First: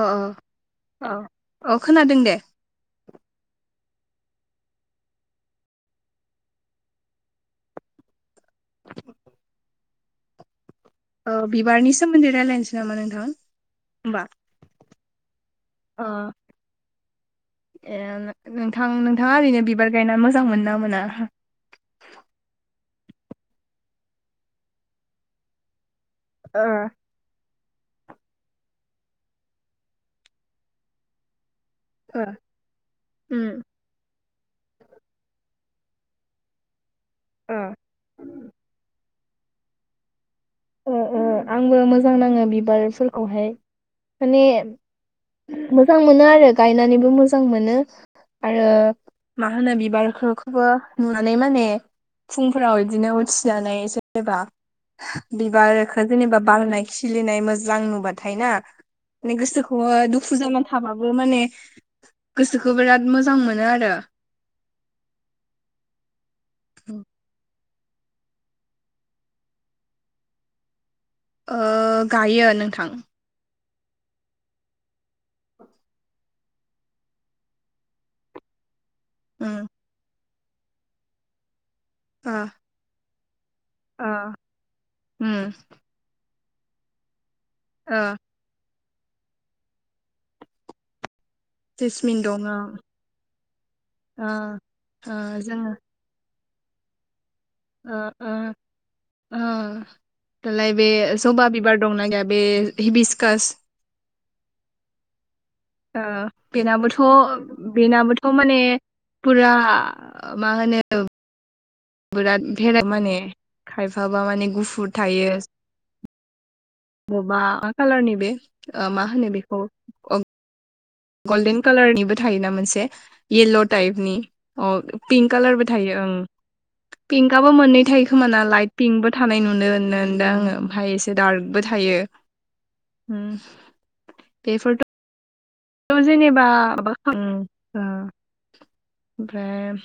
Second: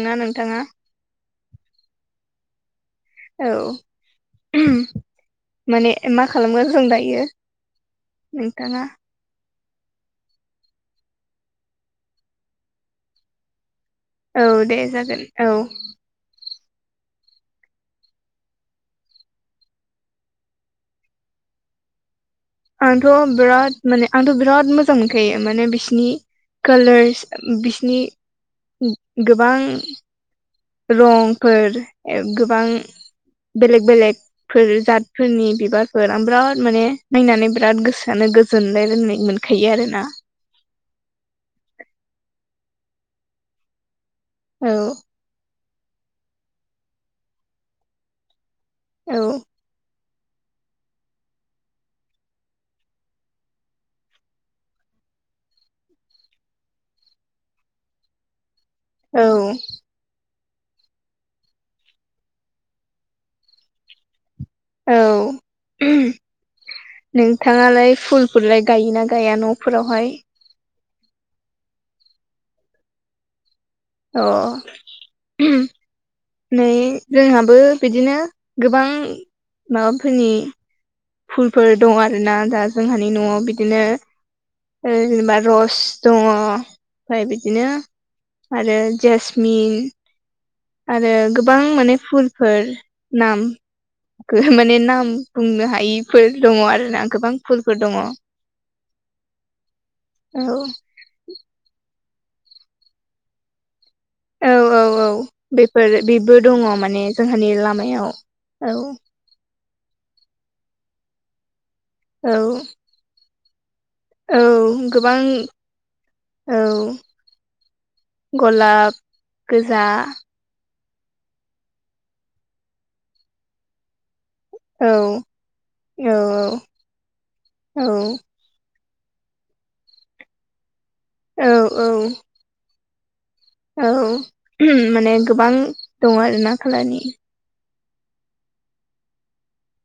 अ अ नोंथाङा औ अ खोनादों दे औ माने मा खालामगोन जों दायो नोंथाङा औ बिबारनि सोमोन्दै रायज्लायनोसै नामा नोंथां होमबा औ दे जागोन औ अ ए नोंथां नोंथाङा ओरैनो बिबार गायना मोजां मोनोना मोना आंथ' बिराद माने आंथ' बिराद मोजां मोनखायो माने बिसिनि ओ कालारस बिसिनि गोबां रंफोर ए गोबां उम बेलेग बेलेगफोर जातफोरनि बिबारफोर आं बिराद माने नायनानै ओ बिराद गोसोआनो गो जोनलाय लायनाय मोनखायो आरो ना उम उम आंबो मोजां नाङो बिबारफोरखौहाय माने औ मोजां मोनो आरो गायनानैबो मोजां मोनो आरो औ माहोनो बिबारखौ बो नुनानै माने फुंफोराव बिदिनो उथिजनानै जेनेबा बिबारखो जेनेबा बारनाय खिलिनाय मोजां नुबाथाय ना औ माने गोसोख खौहा दुखु जाना थाबाबो माने गोसोखौ बिराद मोजां मोनो आरो औ नोंथां नालाय फुलफोरलाय गायोना गाया न'फोरावहाय ओ गायो नोंथां अ नै जोंहाबो बिदिनो गोबां उम माबाफोरनि फुलफोर दं आरोना ओ दा जोंहानि न'आव बिदिनो ओ उम जेनेबा रस दङ ओमफाय बिदिनो ओ आरो जेसमिन आरो गोबां माने जेसमिन दङ फुलफोर नाम ओ गो माने नाम ओ जोङो बुंनो हायिफोर दङ आरोना गोबां फुलफोर दङ ओ औ ओ ओ दालाय औ बे जबा बिबार दंना गैया बे हिबिस्कास औ औ औ बेफोर ओ बेबो दङ बेनाबोथ' माने जोंहानि लामायाव बेनाबोथ' माने औ फुरा मा होनो औ बिराद भेरा माने खायफाबा औ माने गुफुर गोबां थायो औ बबेबा मा कालारनि बे मा होनो बेखौ दा गल्डेन कालार निबो थायोना मोनसे येल्ल' टाइपनि अ औ पिंक कालारबो थायो औ ओं पिंकआबो मोननै औ थायो खोमा ना लाइट पिंकबो थानाय नुनो नोदों आङो ओमफ्राय एसे औ दार्कबो थायो औ औ बेफोरथ' माने गोबां दङ जेनेबा आरोना माबा खालारनि खालामो ओमफ्राय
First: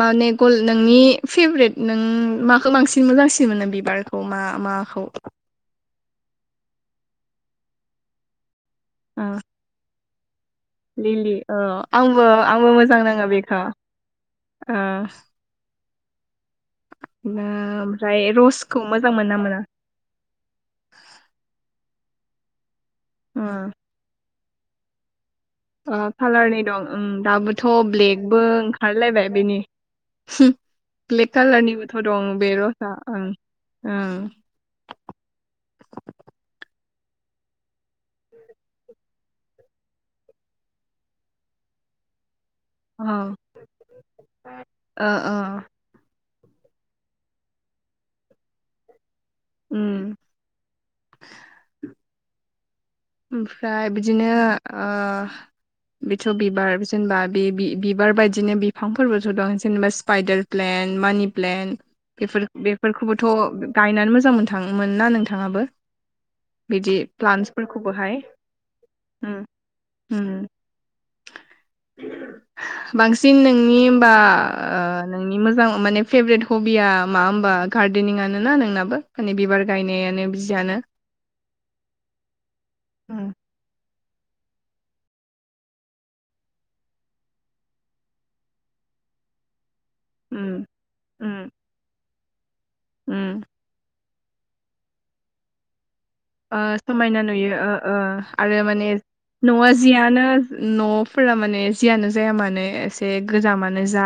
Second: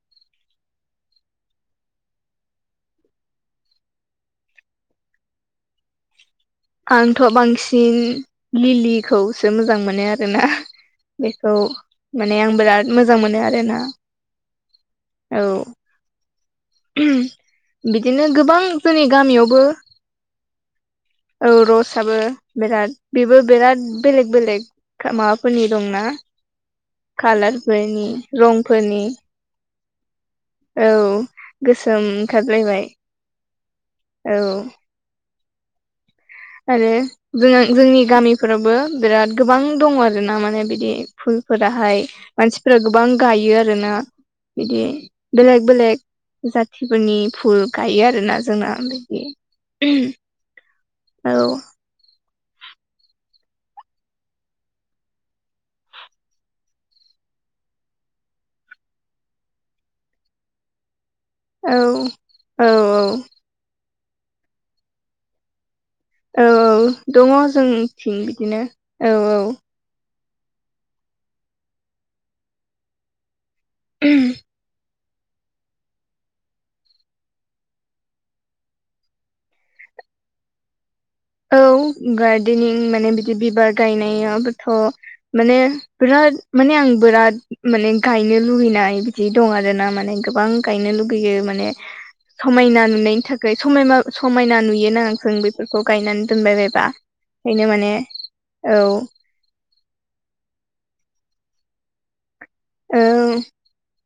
माने गल नोंनि फेभरेट नों माखौ बांसिन मोजांसिन मोनो बिबार खौ मा माखौ? आंथ' बांसिन ओ लिलिखौसो मोजां मोनो आरोना। लिलि औ बेखौ आंबो माने आं आंबो बिराद मोजां नाङो मोनो बेखौ आरोना। ओ औ ना ओमफ्राय बिदिनो गोबां रसखौ जोंनि मोजां मोनो ना मोना गामियावबो औ रसाबो बिराद बेबो ओ बिराद बेलेग बेलेग माबाफोरनि दं ओ ना कालारनि दं ओं दाबोथ' कालारफोरनि ब्लेकबो रंफोरनि ओंखारलायबाय बेनि औ ब्लेक गोसोम कालारनिबोथ' दं बे रस ओंखारलायबाय आ ओं ओं औ आरो जों जोंनि गामिफोरावबो बिराद गोबां दङ आरोना माने बिदि फुलफोराहाय मानसिफोरा गोबां औ गायो आरोना बिदि ओ ओ बेलेग बेलेग जाथिफोरनि फुल गायो आरोना जोंना बेदि उम औ ओमफ्राय बिदिनो बेथ' बिबार जेनेबा बे बिबार बायदिनो बिफांफोरबोथ' दं जेनेबा स्पाइदार प्लेन मानि प्लेन औ बे औ बेफोरखौबोथ' गायनानै मोजां मोनथां मोनो ना नोंथाङाबो औ बिदि दङ जोंथिं प्लान्टसफोरखौबोहाय बिदिनो औ औ बांसिन नोंनि बा ओ नोंनि मोजां माने फेभरेट हबिया मा होमबा गार्देनिंयानो ना नोंनाबो? माने बिबार गायनायानो बियानो औ गार्डननिं माने उम बिदि बिबार गायनायाबोथ' माने बिराद माने आं बिराद माने गायनो लुबैनाय बिदि दं आरोना माने गोबां उम गायनो लुुबैयो उम माने समायना नुनायनि उम थाखाय समायमा समायना नुयोोनाङा जों बेफोरखौ गायनानै दोनबाय बायबा समायना नुयो ओंखायनो माने आरो औ माने न'आ जियानो न'फोरा माने जियानो जायामोन औ एसे गोजामानो जा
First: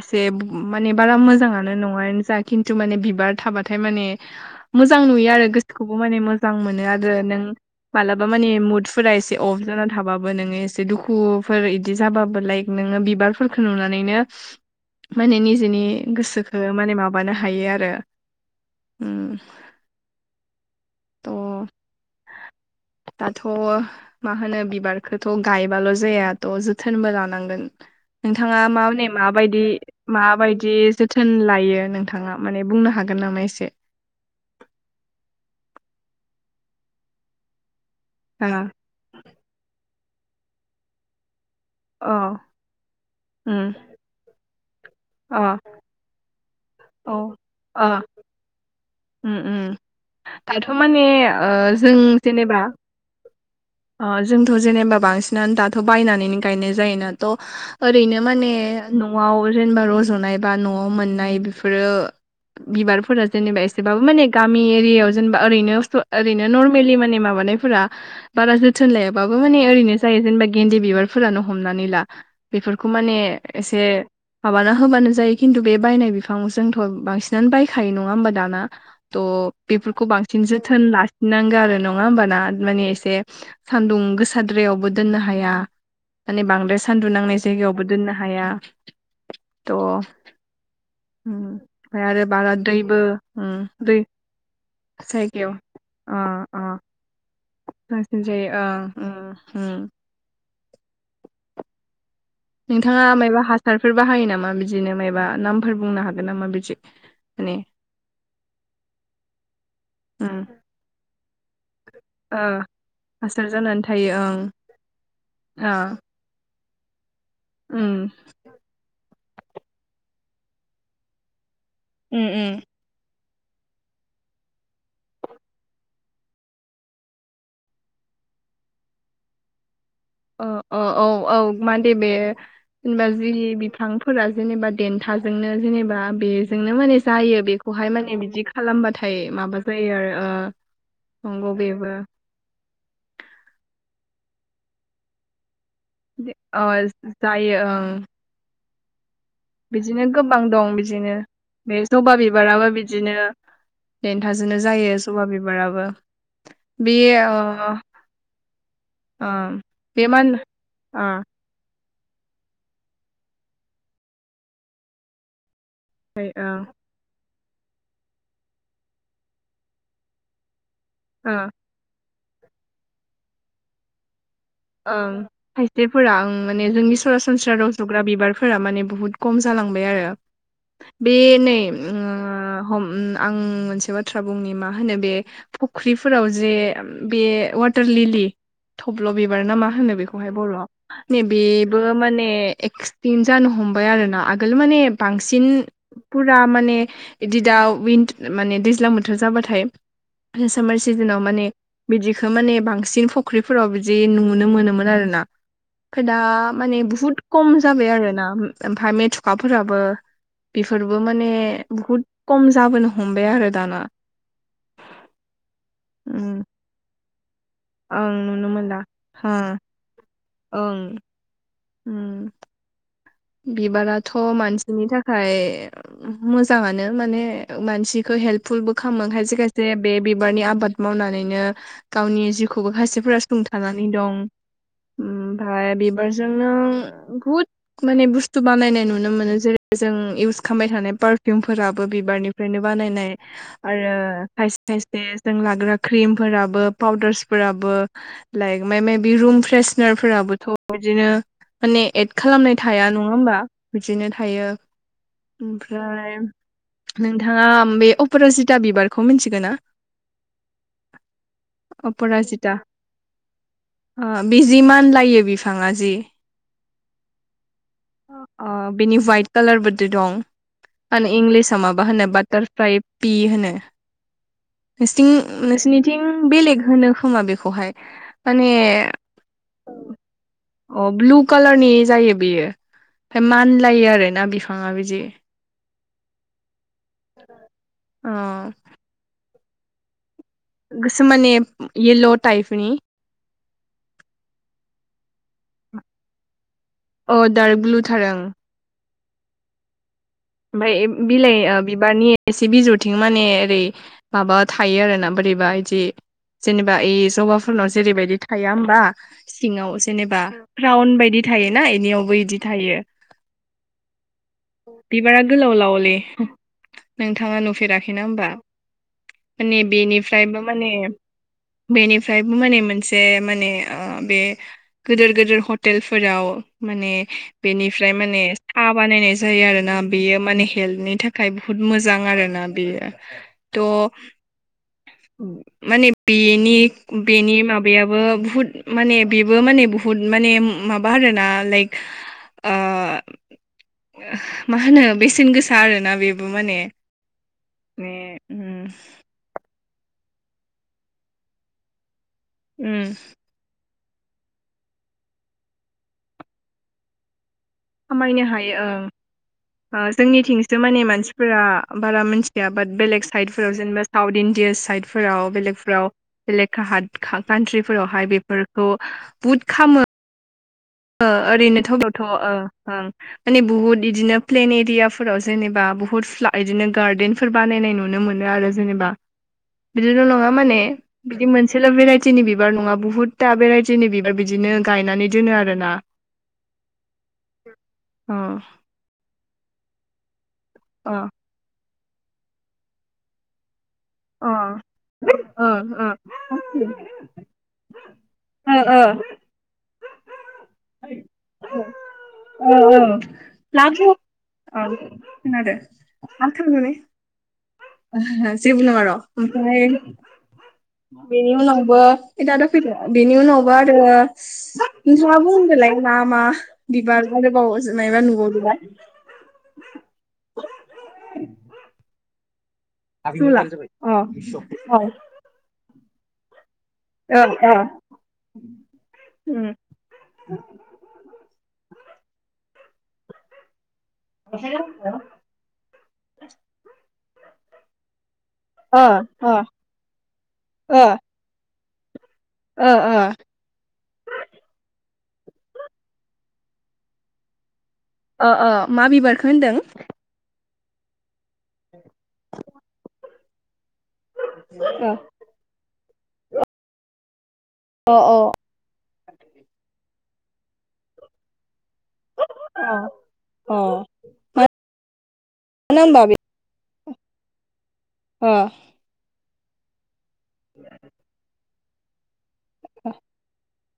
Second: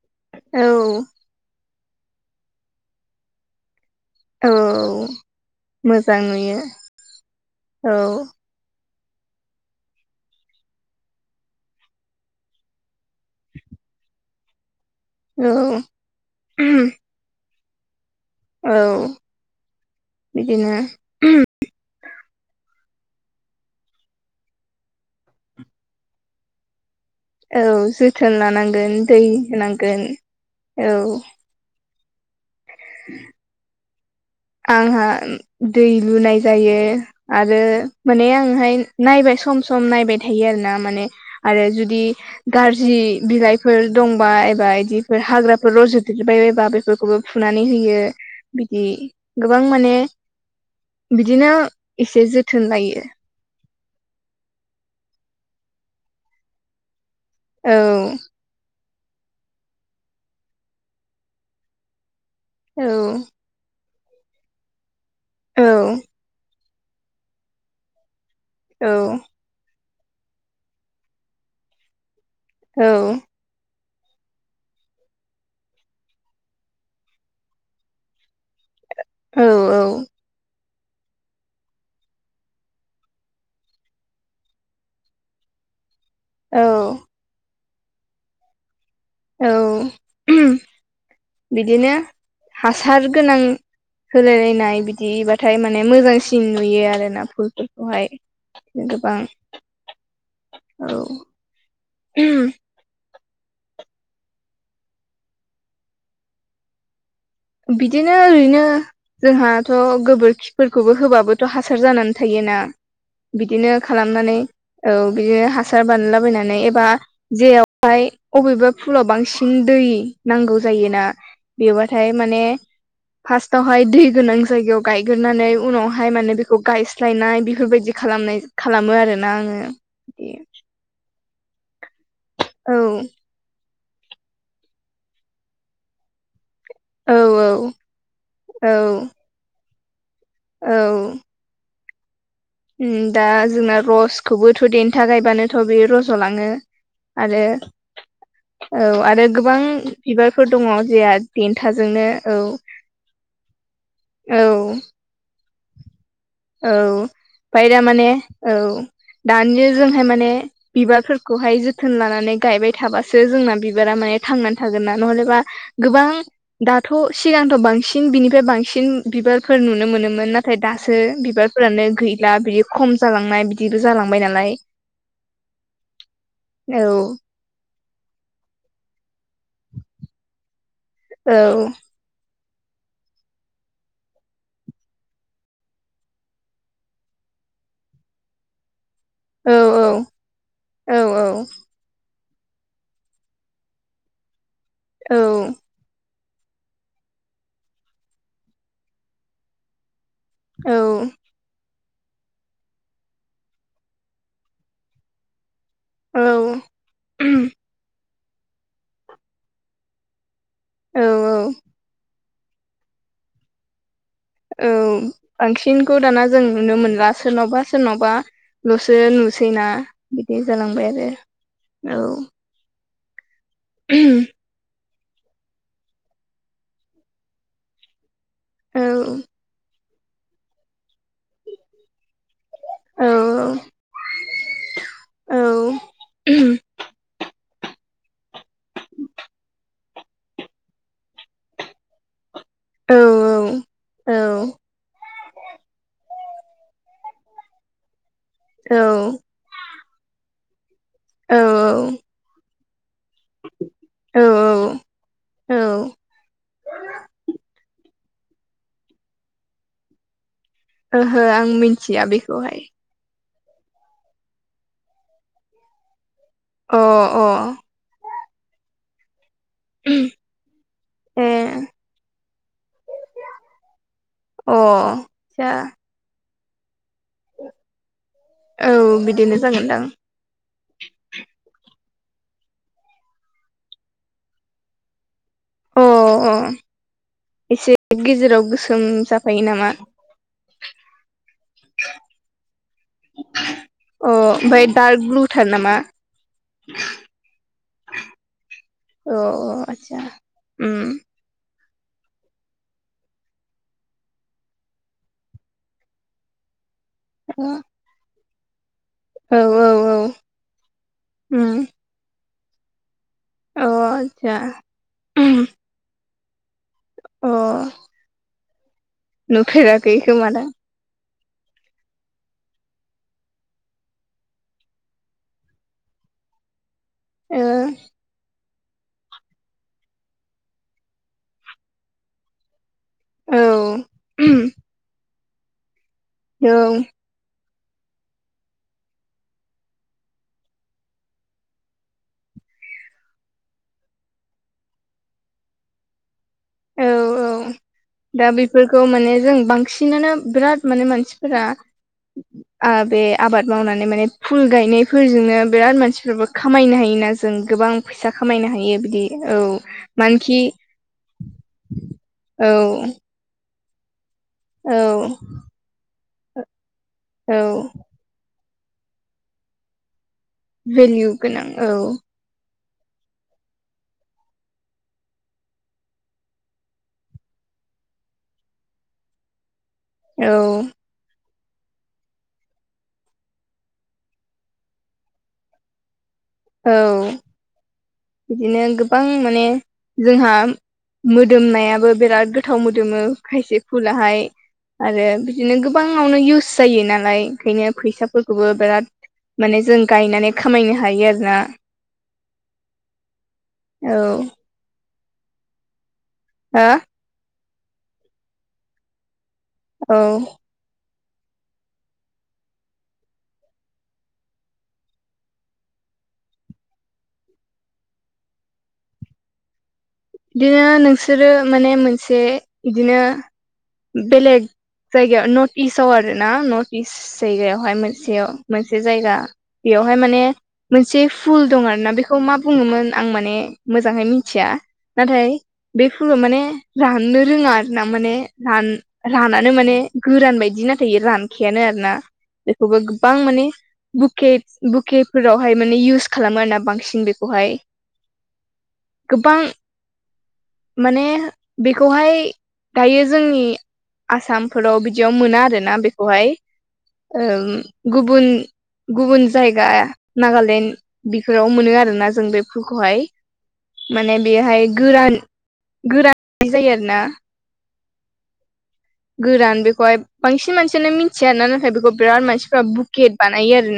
एसे औ माने बारा मोजाङानो नङानो जा खिन्थु माने बिबार थाबाथाय माने मोजां औ नुयो आरो गोसोखौबो माने मोजां मोनो आरो नों औ मालाबा मानि मुदस फोरा एसे अफ जानानै थाबाबो नोङो एसे दुखुफोर इदि जाबाबो लाइक नोङो बिबारफोरखौो नुनानैनो माने औ निजेनि गोसोखो माने माबानो हायो आरो औ उम बिदिनो थ' दाथ' मा होनो बिबारखौथ' गायबाल' जाया थ' जोथोनबो लान औ नांगोन जोथोन नोंथाङा लानांगोन माबनै दै माबायदि होनांगोन माबायदि औ जोथोन लायो नों थाङा माने बुंनो हागोन नामा एसे? आंहा दै लुनाय जायो आरो माने ओ आंहाय नायबाय सम सम नायबाय थायो आरोना माने आरो जुदि अ गाज्रि उम बिलाइफोर दंबा एबा बिदिफोर अ हाग्राफोर रज'देरबायबायबा औ बेफोरखौबो फुनानै अ होयो बिदि उम गोबां उम माने दाथ' माने ओ बिदिनो जों एसे जेनेबा जोथोन लायो। ओ जोंथ' जेनेबा बांसिनानो दाथ' बायनानैनो गायनाय जायोना थ' औ ओरैनो माने न'आव जेनेबा रज'नाय बा न'आव मोननाय बेफोरो औ बिबारफोरा जेनेबा एस एसेबाबो माने गामि एरियायाव जेनेबा औ ओरैनो स ओरैनो नरमेलि माने माबानायफोरा बारा जोथोन औ लायाबाबो माने ओरैनो जायो जेनेबा गेन्दि बिबारफोरानो हमनानै ला। बेफोरखौ औ माने एसे माबाना होबानो जायो खिन्थु बे बायनाय बिफां जोंथ' बांसिनानो बायखायो नङा होमबा दाना। थ' औ औ बेफोरखौ बांसिन जोथोन लाखिनांगो आरो नङा होमबा ना माने एसे। सान्दुं गोसाद्रायावबो दोननो हाया माने औ बांद्राय सान्दुं नांनाय गायावबो दोननो हाया। थ' औ उम [unintelligible] बिदिनो ओमफ्राय आरो बारा दैबो हासार गोनां उम दै होलायलायनाय बिदि जायगायाव बिबाथाय माने मोजांसिन नुयो आरो ना फुलखो। बांसिन जायो आ उम हुम। औ [unintelligible] नोंथाङा मायबा हासारफोर बाहायो नामा बिदिनो मायबा नामफोर बुंनो हागोन नामा बिदि? माने बिदिनो ओरैनो जोंहाथ' उम गोबोरखिफोरखौबो होबाबो थ' हासार जानानै ओ थायोना। हासार बिदिनो जानानै थायो ओं खालामनानै औ बिदिनो ओ हासार बानायलाबायनानै एबा उम जेरावहाय अबेबा फुलाव बांसिन दै नांगौ जायोना बेवबाथाय उम माने उम फास्टावहाय दै गोनां जायगायाव गायगोरनानै उनावहाय माने बेखौ गायस स्लायनाय बेफोरबायदि खालामनाय खालामो आरोना आङो। ओ ओ औ औ मानदे बे औ जेनेबा बि बिफां फोरा जेनेबा देन्थाजोंनो जेनेबा बे जोंनो माने औ जायो औ बेखौहाय माने बिदि औ खालामबाथाय माबा जायो आरो ओ औ। नंगौ बेबो। उम दा जोंना रसखौबोथ' देन्था गायबानोथ' बेयो रस जलाङो अ आरो जायो ओं औ आरो गोबां बिदिनो गोबां बिबारफोर दङ दं बिदिनो जेआ बे देन्थाजोंनो जबा औ। बिबाराबो बिदिनो औ देन्थाजोंनो जायो जबा बिबाराबो। बे औ। ओ ओमफाय दा माने औ ओ दानिया जोंहाय बे मा माने होनो ओ बिबारफोरखौहाय जो जोथोन लानानै गायबाय थाबासो जोंना बिबारा माने थांनानै थागोन ना नहलेबा गोबां ओ दा थ' सिगांथ' बांसिन बिनिफ्राय बांसिन बिबारफोर नुनो मोनोमोन नाथाय दासो ओ बिबारफोरानो गैला बेयो खम जालांनाय बिदिबो जालांबाय नालाय। ओं खायसेफोरा उम माने जोंनि औ सरास सनस्रा रज'ग्रा बिबारफोरा माने बुहुत खम जालांबाय आरो बे औ नै उम हम आं मोनसे बाथ्रा बुंनि मा होनो बे फुख्रिफोराव जे बे वाटार लिलि थब्ल' बिबार औ ना मा होनो बेखौहाय बर'आव औ नैबेबो माने एक्सटिम जानो हमबाय आरो ना आगोल माने औ बांसिन फुरा माने इदि दा विन माने दैज्लां बोथोर जाबाथाय औ सामार सिजोनाव माने बिदिखो माने बांसिन फुख्रिफोराव बिद जे नुनो मोनोमोन आरो ना। खो दा औ माने बुहुत खम जाबाय आरो ना। ओमफाय मेथुखाफोराबो बेफोरबो औ माने बहुद खम जाबोनो हमबाय आरो दाना। औ बांसिनखौ दाना जों उम नुनो मोनला सोरनावबा ओं सोरनावबा नुनो मोनला ल'सो हा नुसैना बिदि जालांबाय ओं आरो औ उम बिबाराथ' मानसिनि था फाय मोजाङानो माने मानसिखो हेल्पफुलबो औ खामो खायसे खायसे बे बिबारनि आबाद मावनानैनो गावनि जिउखौबो औ खायसेफोरा सुंथानानै दं। औ ओमफाय औ बिबारजोंनो बहुद माने बुस्थु बानायनाय नुनो मोनो जेरै जों इउस खामबाय थानाय पारफिउमफोराबो बिबारनि फ्रायनो औ बानायनाय आरो खायसे खायसे जों लाग्रा क्रिमफोराबो पाउदारस फोराबो लाइक माय मायबि बे रुम फ्रेसनार फोराबोथ' बिदिनो माने औ एद खालामनाय थाया नङा होमबा बिदिनो औ थायो। औ। ओमफ्राय नोंथाङा बे अपराजिता बिबारखौ मिथिगो ना ओहो आं मिथिया बेखौहाय अपराजिता अ बिजि मानलायो बिफाङा जि अ अ अ बेनि वाइट कालार बोदि दं मा होनो ए इंलिस आ माबा होनो बाटार फ्लाय पि होनो। अ नोंसिथि जा नोंसिनि थिं बेलेग होनो खोमा बेखौहाय माने औ बिदिनो जागोनदां औ अ ब्लु कालारनि जायो। बेयो ओमफ्राय मानलायो आरो ना बिफाङा बिदि अ अ एसे अ गेजेराव गोसोम जाफायो नामा? गोसोम माने येल' टाइफनि अ ओमफ्राय दार्क ब्लुथार नामा? अ डार्क ब्लुथार ओं अ औ आतसा ओमफाय उम [unintelligible] बिलाइ बिबारनि एसे बिजौथिं माने ओरै माबा थायो आरोना बोरैबा इदि जेनेबा ए जबाफोरनाव जेरैबायदि थाया होमबा औ औ सिङाव औ जेनेबा प्राउन बायदि उम थायोना इनियावबो इदि थायो अ आदसा बिबारा गोलाव लाव लै नोंथाङा अ नुफेराखैना होमबा? माने नुफेराखै खोमादां बेनिफ्रायबो माने बेनिफ्रायबो माने मोनसे माने ओ बे गोदोर गोदोर हटेलफोराव माने ओ बेनिफ्राय माने साहा बानायनाय जायो आरो ना। बेयो माने हेल्थनि थाखाय बुहुत मोजां आरोना बेयो औ थ' [unintelligible] माने बेनि औ बेनि माबायाबो बुहुद माने बेबो माने बुहुद माने माबा आरोना लाइक ओ मा होनो बेसेन गोसा आरोना बेबो माने औ औ [inaudible] दा उम बेफोरखौ माने जों बांसिनानो बिराद माने मानसिफोरा आ उम बे आबाद मावनानै माने फुल गायनायफोरजोंनो बिराद मानसिफोराबो खामायनो हायोना जों गोबां फैसा खामायनो हायो बिदि औ ओ मानखि जोंनिथिंसो माने मानसिफोरा बारा मिथिया बाट औ बेलेग साइडफोराव जेनेबा साउथ इन औ साइद फोराव बेलेकफोराव बेलेग औ का-कान्ट्रिफोरावहाय बेफोर खौ बुद खामो ओ भेलिउ गोनां ओरैनो औ थबावथ' ओ ओं माने बुहुत इदिनो प्लेन एरियाफोराव जेनेबा बुहुत [unintelligible] इदिनो गार्देन फोर बानायनाय नुनो मोनो आरो जेनेबा बिदिल' औ नङा माने बिदि मोनसेल' भेराइटिनि बिबार नङा बहुतथा भेराइटिनि बिबार बिदिनो गायनानै दोनो आरो। ना औ औ [unintelligible] बिदिनो गोबां माने जोंहा अ मोदोमनायाबो बिराद गोथाव मोदोमो खायसे फुलाहाय अ ओ आरो ओ बिदिनो गोबाङावनो इउस जायो नालाय ओंखायनो फैसाफोरखौबो ओ बिराद माने जों गायनानै खामायनो हायो आरोना। ओ ओ औ औ माथो औ हो [unintelligible] जेबो नङा र' ओमफ्राय औ बेनि उनावबो दादा फैदों बेनि उनावबो आरो नोंथाङाबो बुंदोलाय मा मा बिबार आरोबाव मायबा नुबाव दोबा। बिदिनो नोंसोरो माने मोनसे बिदिनो जला अ बेलेग अ जायगायाव नथ इस्टआव आरो ना नर्थ इस्ट अ जायगायावहाय मोनसेयाव मोनसे जायगा। बेयावहाय माने मोनसे फुल दं आर ना। बेखौ मा बुङोमोन? आं माने मोजाङै मिथिया नाथाय बे फुलाव माने राननो रोङा आर ना माने रान अ रानानो माने गोरान बायदि नाथाय रानखायानो आर ना। बेखौबो अ अ गोबां माने बुके बुके फोरावहाय माने इउस खालामो आरो ना बांसिन बेखौहाय। अ अ मा बिबारखौ गोबां होनदों? माने बेखौहाय दायो जोंनि आसामफोराव अ बिदियाव मोना आरोना बेखौहाय ओ अ अ गुबुन गुबुन जायगा नागालेण्ड बेफोराव मोनो आरोना जों बे अ खौहाय अ माने बेहाय गोरान होमबा बे गोरान जायो आरो ना अ गोरान बेखौहाय बांसिन मानसियानो मिथिया आरोना नाथाय बेखौ बिराद मानसिफ्रा बुकेट बानायो आरो ना।